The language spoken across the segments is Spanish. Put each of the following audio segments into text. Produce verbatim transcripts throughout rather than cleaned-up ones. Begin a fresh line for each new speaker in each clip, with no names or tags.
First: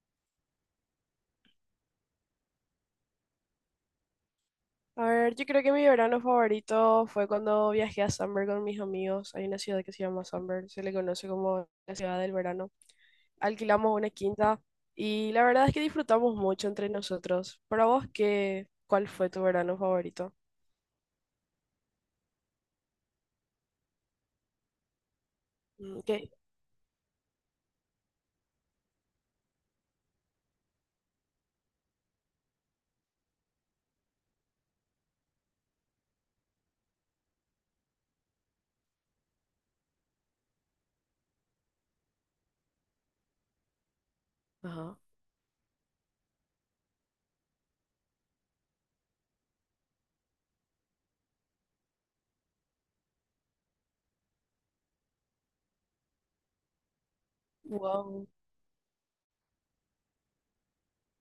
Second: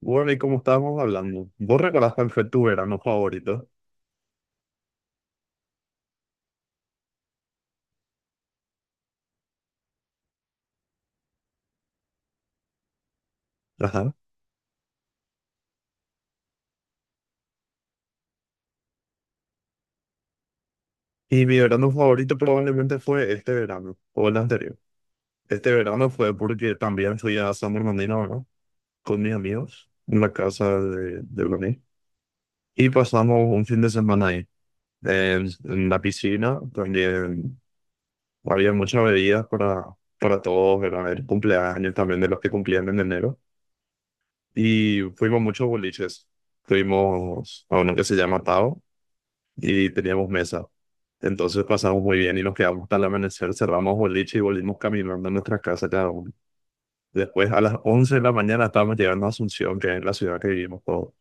Bueno, y como estábamos hablando, vos recordás cuál fue tu verano favorito.
A ver, yo creo que mi verano favorito fue cuando viajé a Summer con mis amigos. Hay una ciudad que se llama Summer, se le conoce como la ciudad del verano. Alquilamos una
Ajá.
quinta y la verdad es que disfrutamos mucho entre nosotros. Para vos, qué, ¿cuál fue tu verano favorito?
Y mi verano favorito probablemente fue este verano, o el anterior. Este
Mm,
verano
¿qué?
fue porque también fui a San Bernardino, ¿no? Con mis amigos, en la casa de, de Brunei. Y pasamos un fin de semana ahí, en, en la piscina, donde había muchas bebidas para, para todos, era el cumpleaños también de los que cumplían en enero.
Ajá.
Y fuimos muchos boliches. Fuimos a uno que se llama Tao y teníamos mesa. Entonces pasamos muy bien y nos quedamos hasta el amanecer, cerramos boliche y volvimos caminando a nuestra casa cada uno. Después a las once de
Wow.
la mañana estábamos llegando a Asunción, que es la ciudad que vivimos todos.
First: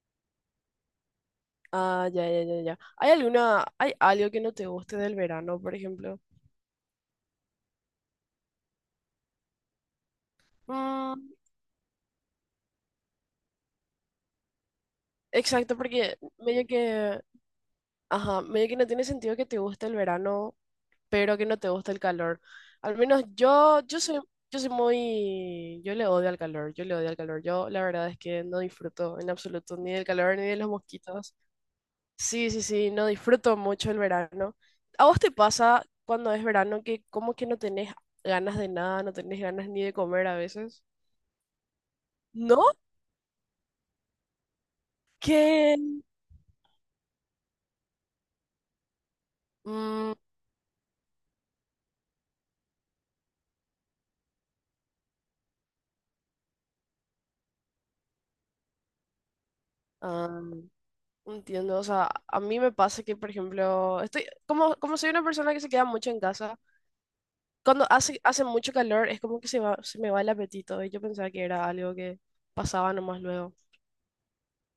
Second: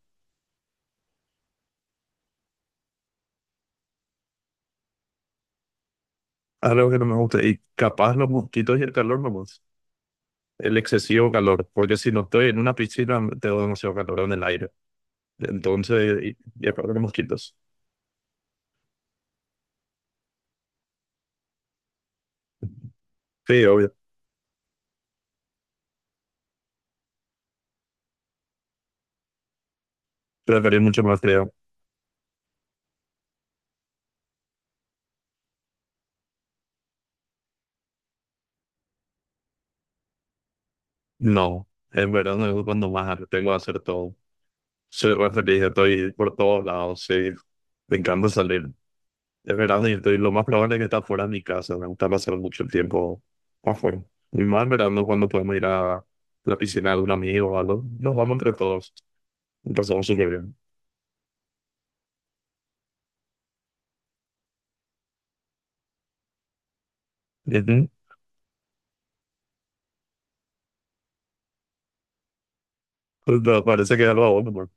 Ah, ya, ya, ya, ya. ¿Hay alguna, hay algo que no te guste del verano, por ejemplo?
Algo que no me gusta, y capaz los mosquitos y el calor, nomás, el
Mm,
excesivo calor, porque si no estoy en una piscina, tengo demasiado calor en el aire.
exacto, porque
Entonces, y,
medio
y aparte los
que,
mosquitos.
ajá, medio que no tiene sentido que te guste el verano pero que no te gusta el calor. Al menos
Sí,
yo,
obvio,
yo soy, yo soy muy, yo le odio al calor, yo le odio al calor. Yo la verdad es que no disfruto en absoluto ni del calor ni de los
preferir mucho más
mosquitos.
frío.
Sí, sí, sí, no disfruto mucho el verano. ¿A vos te pasa cuando es verano que como que no tenés ganas de nada, no tenés ganas ni de comer a veces?
No, en verano
¿No?
es cuando más tengo que hacer todo. Soy re feliz,
Que...
estoy por todos lados, sí. Me encanta salir. Es verano y
Mm,
estoy lo más probable es que está fuera de mi casa. Me gusta pasar mucho el tiempo afuera. Y más en verano cuando podemos ir a la piscina de un amigo o algo. Nos vamos entre todos. Y pasamos súper
ah,
bien.
entiendo, o sea, a mí me pasa que, por ejemplo, estoy, como, como soy una persona que se queda mucho en casa, cuando
¿Y
hace, hace mucho calor es como que se va- se me va el apetito y yo pensaba que era algo que pasaba nomás
Pues,
luego.
no, parece que es algo bueno, amor.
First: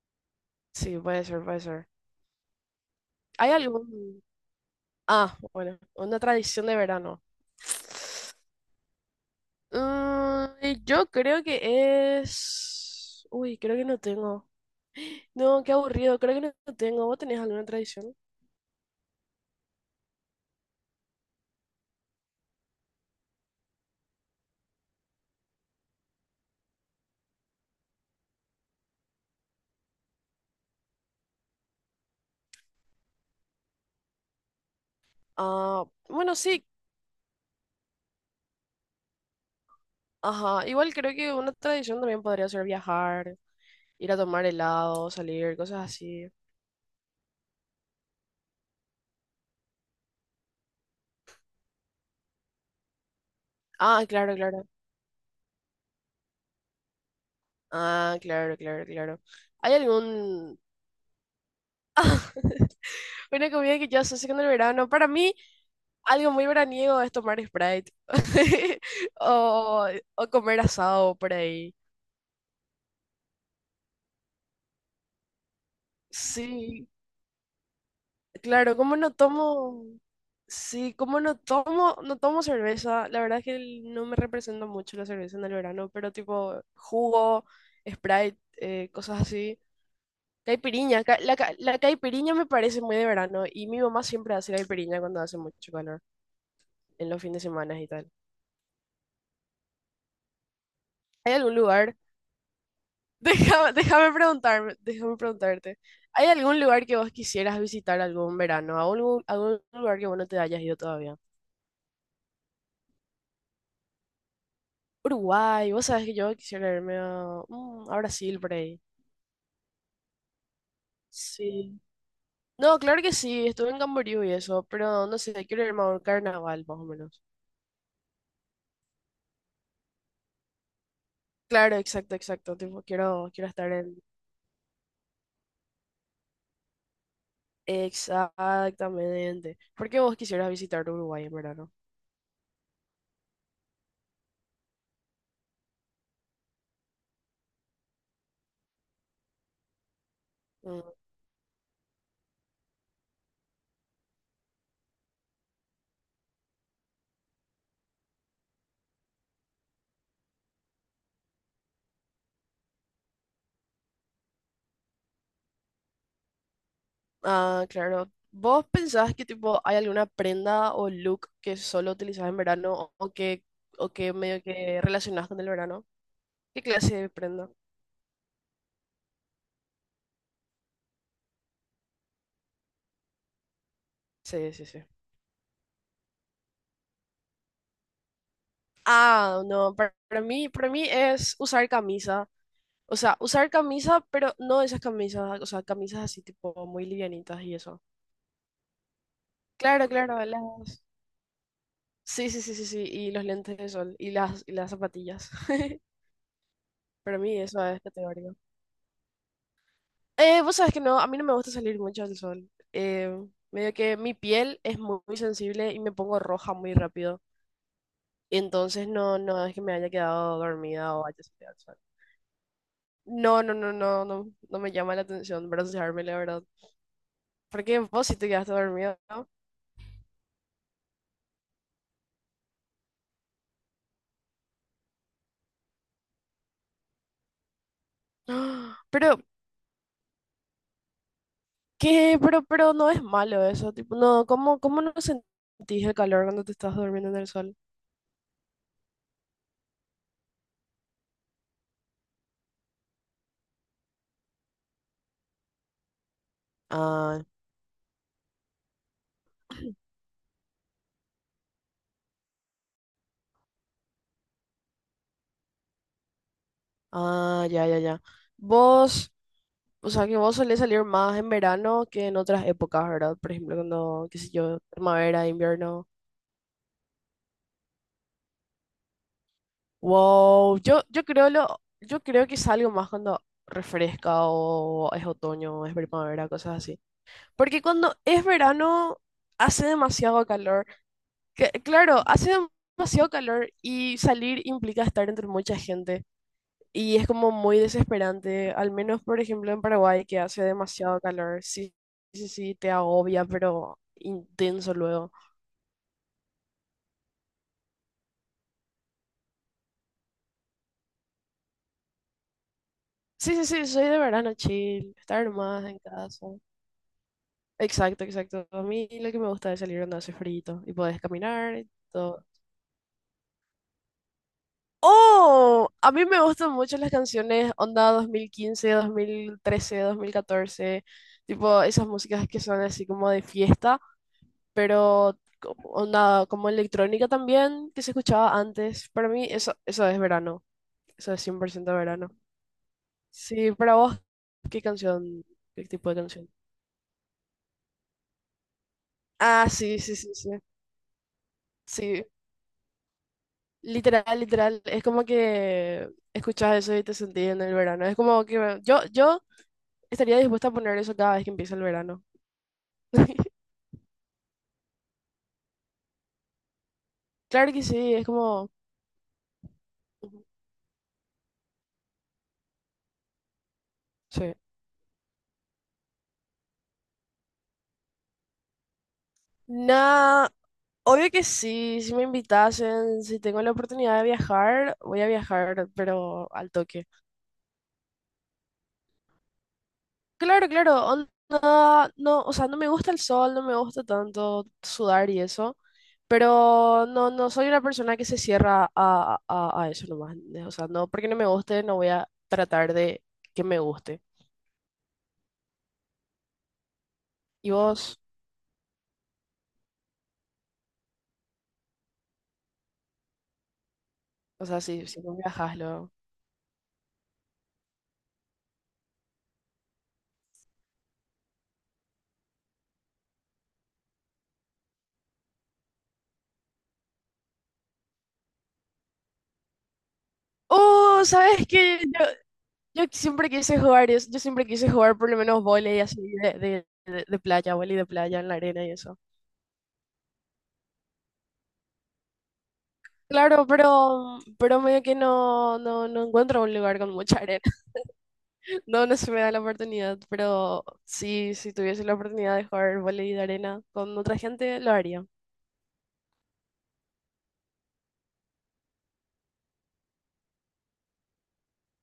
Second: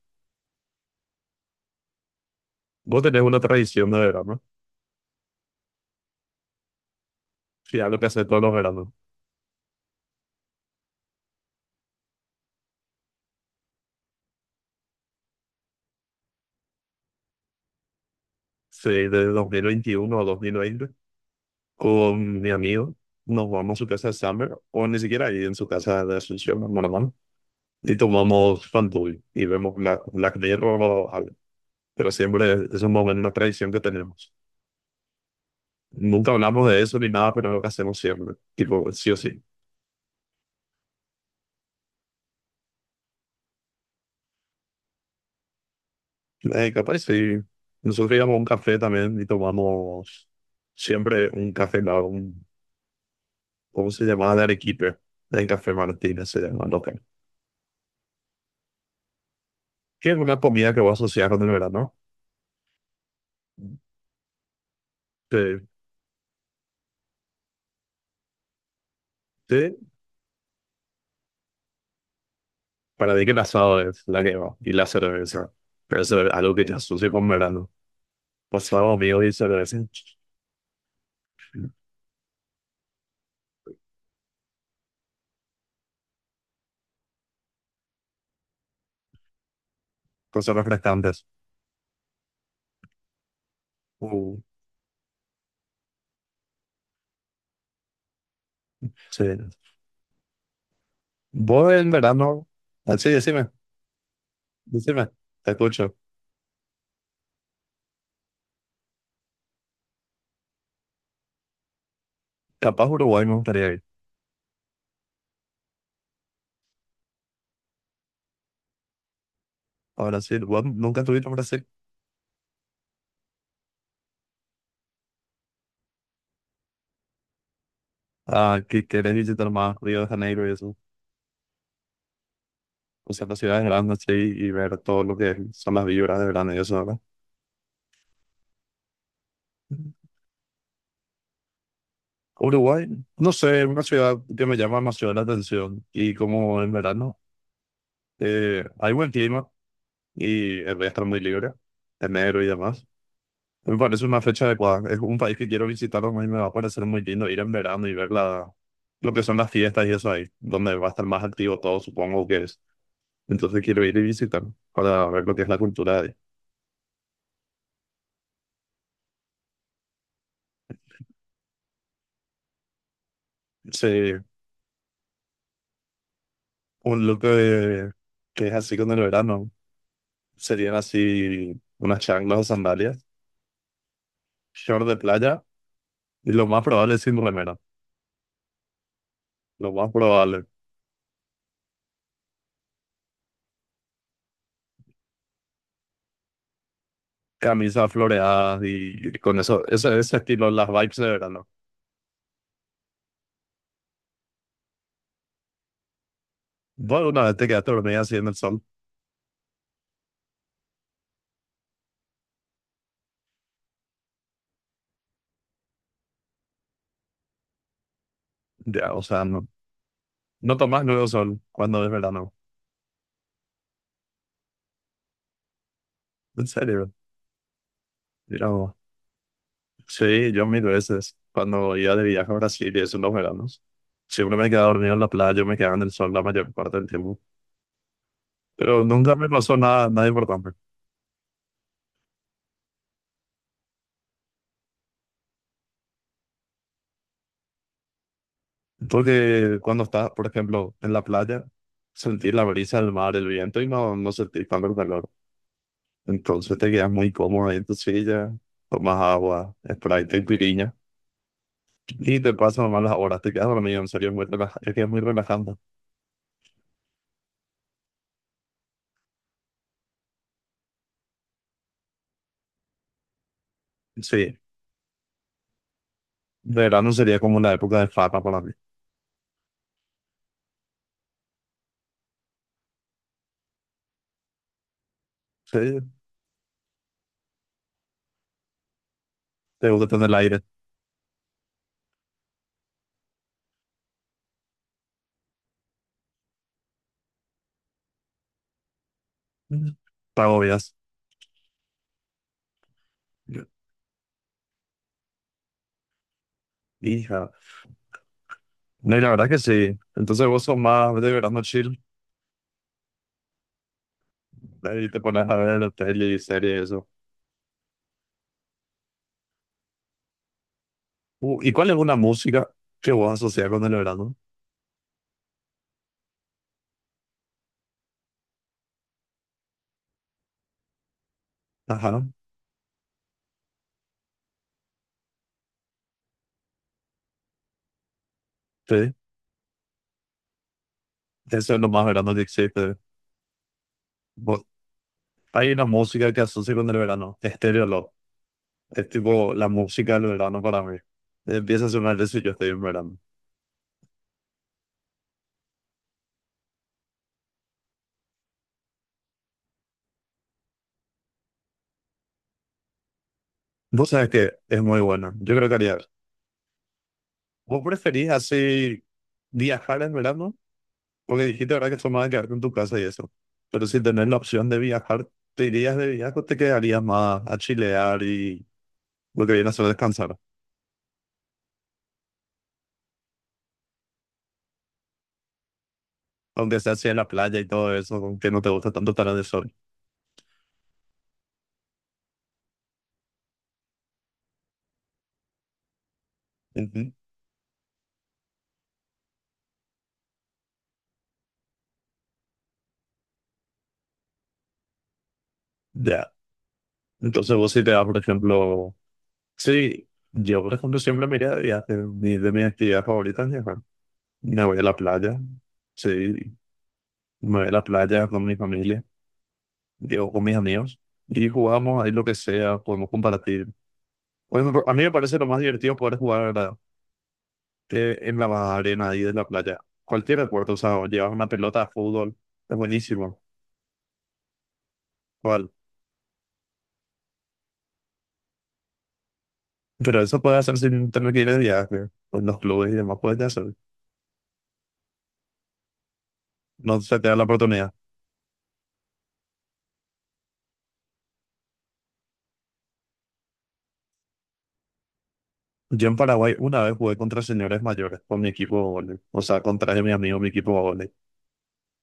Sí, puede ser, puede ser.
Vos tenés una
¿Hay
tradición de
algún...
verano.
Ah, bueno, una tradición de verano.
Sí, algo que hace todos los veranos.
Mm, y yo creo que es... Uy, creo que no tengo. No, qué aburrido, creo que no no tengo. ¿Vos tenés alguna tradición?
Sí, de dos mil veintiuno a dos mil veinte. Con mi amigo. Nos vamos a su casa de Summer. O ni siquiera ahí, en su casa de Asunción, normal. Y tomamos Fanduel y vemos Black, Black Mirror, al- pero siempre es un momento, una tradición que tenemos.
Ah,
Nunca
bueno, sí.
hablamos de eso ni nada, pero es lo que hacemos siempre, tipo, sí o sí.
Ajá, igual creo que una tradición también podría ser viajar, ir a tomar helado, salir, cosas así.
Eh, capaz, sí. Nosotros íbamos a un café también y tomamos siempre un café, la- un, ¿cómo se
Ah,
llamaba?
claro,
De
claro.
Arequipe, el Café Martínez se llama, local.
Ah, claro, claro, claro. ¿Hay
Que es una
algún...
comida que voy a asociar con el verano.
Una comida que yo asocio con el verano. Para mí,
Sí,
algo muy veraniego es tomar Sprite
sí.
o, o comer asado por ahí.
Para mí que el asado es la que va y la cerveza, pero eso es algo que te
Sí,
asocio con verano. Pues
claro, ¿cómo
algo
no
mío y cerveza.
tomo? Sí, ¿cómo no tomo? No tomo cerveza. La verdad es que el- no me representa mucho la cerveza en el verano, pero tipo jugo, Sprite, eh, cosas así.
Cosas
Caipiriña,
refrescantes.
ca- la, ca- la caipiriña me parece muy de verano y mi mamá siempre
Uh,
hace caipiriña cuando hace mucho calor, en los fines de semana y tal.
sí.
¿Hay algún
Vos en
lugar?
verano. Ah, sí, decime,
Déjame, déjame preguntarme,
decime.
déjame
Te
preguntarte.
escucho.
¿Hay algún lugar que vos quisieras visitar algún verano? ¿Algún, algún lugar que vos no te hayas ido todavía?
Capaz Uruguay me gustaría ir.
Uruguay, vos sabés que yo quisiera irme a, mm, a Brasil por ahí.
Ahora sí, vos nunca estuviste en Brasil.
Sí. No, claro que sí, estuve en Camboriú y eso, pero no sé, quiero irme a un carnaval más o menos.
Ah, que querés visitar más Río de Janeiro y eso.
Claro, exacto, exacto. Tipo,
O sea,
quiero,
las
quiero
ciudades
estar en,
grandes, sí, y ver todo lo que son las vibras de verano y eso, ¿verdad?
exactamente. ¿Por qué vos quisieras visitar Uruguay en verano?
Uruguay, no sé, es una ciudad que me llama demasiado la atención. Y como en verano, eh, hay buen clima y el
Mm,
día está muy libre, enero y demás. Me parece una fecha adecuada. Es un país que quiero visitar, a mí me va a parecer muy lindo ir en verano y ver la, lo que son las fiestas y eso ahí, donde va a estar más activo todo, supongo que es. Entonces quiero ir y visitar para ver lo que es la cultura de ahí.
ah, claro. ¿Vos pensás que tipo hay alguna prenda o look que solo utilizás en verano o o que,
Sí,
o que medio que relacionás con el verano? ¿Qué clase
un
de
look
prenda?
de- que es así con el verano. Serían así unas chanclas o sandalias,
Sí, sí, sí.
short de playa y lo más probable es sin remera.
Ah,
Lo
no,
más
para, para
probable,
mí, para mí es usar camisa. O sea, usar camisa, pero no esas camisas, o sea, camisas así tipo muy livianitas y eso.
camisas floreadas y con eso,
Claro,
ese, ese
claro,
estilo, las
las...
vibes de verano.
Sí, sí, sí, sí, sí, y los lentes de sol y las, y las zapatillas.
Bueno,
Para
una vez
mí
te
eso
quedaste
es
dormida así en el
categórico.
sol.
Eh, vos sabés que no, a mí no me gusta salir mucho al sol. Eh, medio que mi piel es muy, muy sensible y me pongo roja muy rápido. Entonces
Ya, o
no,
sea, no,
no es que me haya quedado
no tomas
dormida o
luego
haya
sol
salido al sol.
cuando es verano.
No, no, no, no, no, no me llama la atención broncearme, la verdad.
En serio,
Porque vos sí te
mira
quedaste
vos.
dormido, ¿no?
Sí, yo mil veces, cuando iba de viaje a Brasil y eso en los veranos, siempre me quedaba dormido en la playa, me quedaba en el sol la mayor parte del tiempo. Pero nunca
Pero,
me pasó nada, nada importante.
¿qué? Pero, pero no es malo eso. Tipo, no, ¿cómo, cómo no sentís el calor cuando te estás durmiendo en el sol?
Porque cuando estás, por ejemplo, en la playa, sentir la brisa del mar, el viento y no, no sentir tanto el calor. Entonces te quedas muy
Ah,
cómodo ahí en tu silla, tomas agua, Sprite y piriña. Y te pasan malas horas, te quedas dormido, en serio, es muy relaja- es que es muy relajante.
ah, ya, ya, ya. Vos. O sea, que vos solés salir más en verano que en otras épocas, ¿verdad? Por ejemplo, cuando, qué sé
Sí,
yo, primavera, invierno.
de verano sería como la época de fama para mí.
Wow, yo, yo creo lo, yo creo que salgo más cuando refresca o es otoño, o es
Sí,
primavera, cosas así. Porque cuando es verano hace
te gusta tener el
demasiado
aire.
calor. Que- claro, hace demasiado calor y salir implica estar entre mucha gente. Y es como muy desesperante, al menos por ejemplo en Paraguay que
Te
hace
agobias.
demasiado calor. Sí, sí, sí, te agobia, pero intenso luego.
Hija. No, y la verdad que sí. Entonces vos sos más de verano chill.
Sí, sí, sí, soy de verano
Ahí
chill,
te pones
estar
a ver
más
la
en
tele y
casa.
series y eso.
Exacto, exacto. A mí lo que me gusta es salir donde hace frío y podés
Uh, ¿y
caminar y
cuál es una
todo.
música que vos asociás con el verano?
¡Oh! A mí me gustan mucho las canciones onda dos mil quince, dos mil trece, dos mil catorce, tipo esas
Ajá,
músicas que son así como de fiesta pero como, onda, como electrónica también, que se escuchaba antes.
sí.
Para mí eso, eso es verano, eso es cien por
Eso es lo
ciento
más
verano.
verano que existe.
Sí, para vos,
Vos-
¿qué canción?
hay
¿Qué
una
tipo de
música que
canción?
asocio con el verano. Estéreo Love. Es tipo
Ah,
la
sí,
música
sí,
del
sí, sí.
verano para mí. Empieza a sonar
Sí,
eso y yo estoy en verano.
literal, literal. Es como que escuchas eso y te sentís en el verano. Es como que yo, yo estaría dispuesta a poner eso cada vez que empieza el verano.
Vos sabés que es muy bueno. Yo creo que haría.
Claro
¿Vos
que sí, es
preferís
como...
así viajar en
Ujú,
verano? Porque dijiste ahora que son más de quedarte en tu casa y eso. Pero si tenés la
sí.
opción de viajar, ¿te irías de viaje o te quedarías más a chilear y lo que viene a ser descansar?
No, obvio que sí, si me invitasen, si tengo la oportunidad de viajar, voy a viajar, pero al
Aunque sea
toque.
así en la playa y todo eso, aunque no te gusta tanto estar en el sol.
Claro, claro, onda, no, o sea, no me gusta el sol, no me gusta tanto sudar y eso, pero
Ujú.
no, no soy una persona que se cierra a, a, a eso nomás. ¿Entendés? O sea, no, porque no me guste, no voy a tratar de que me guste.
Ya. Entonces
Y
vos si te vas, por
vos,
ejemplo... Sí, yo por ejemplo siempre me iría de viaje. Mi- de mis actividades favoritas es viajar. Me
o
voy
sea,
a la
si, si no
playa.
viajas luego.
Sí, me voy a la playa con mi familia. Digo, con mis amigos. Y jugamos ahí lo que sea, podemos compartir. Bueno, a mí me parece lo más divertido poder jugar, ¿verdad? Eh, en la arena ahí de la playa. Cualquier deporte, o sea,
Oh,
llevas una
¿sabes
pelota de
qué? Yo,
fútbol, es
Yo
buenísimo.
siempre quise jugar eso, yo siempre quise jugar por lo menos
¿Cuál?
vóley así de, de, de, de playa, vóley de playa en la arena y eso.
Pero eso puedes hacer sin tener que ir de viaje. En los clubes y demás puedes
Claro,
hacer.
pero, pero medio que no, no, no encuentro un lugar
No
con
se te da
mucha
la
arena.
oportunidad.
No, no se me da la oportunidad, pero sí, si tuviese la oportunidad de jugar vóley de arena con otra gente, lo haría.
Yo en Paraguay una vez jugué contra señores mayores con mi equipo de vóley. O sea, contra mi amigo, mi equipo de vóley.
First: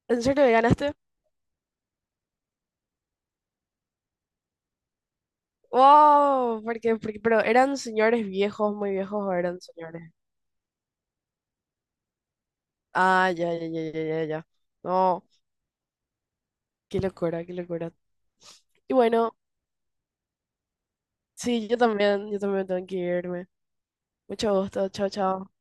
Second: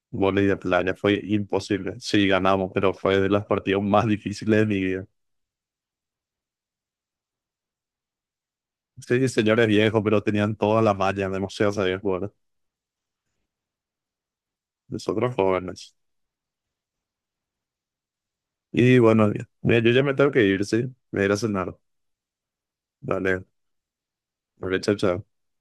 ¿En
Vóley
serio
de
ganaste?
playa. Fue imposible. Sí, ganamos, pero fue de las partidas más difíciles de mi vida.
¡Wow! Porque, porque, pero eran señores viejos, muy viejos,
Sí,
o eran
señores viejos,
señores.
pero tenían toda la malla, demasiado sabían jugar.
Ah, ya, ya, ya, ya, ya, ya. No,
Nosotros jóvenes.
qué locura, qué locura. Y
Y bueno,
bueno.
mira, yo ya me tengo que ir, sí. Me iré a ir a
Sí,
cenar.
yo también, yo también tengo que
Dale,
irme. Mucho gusto,
chao,
chao,
chao.
chao.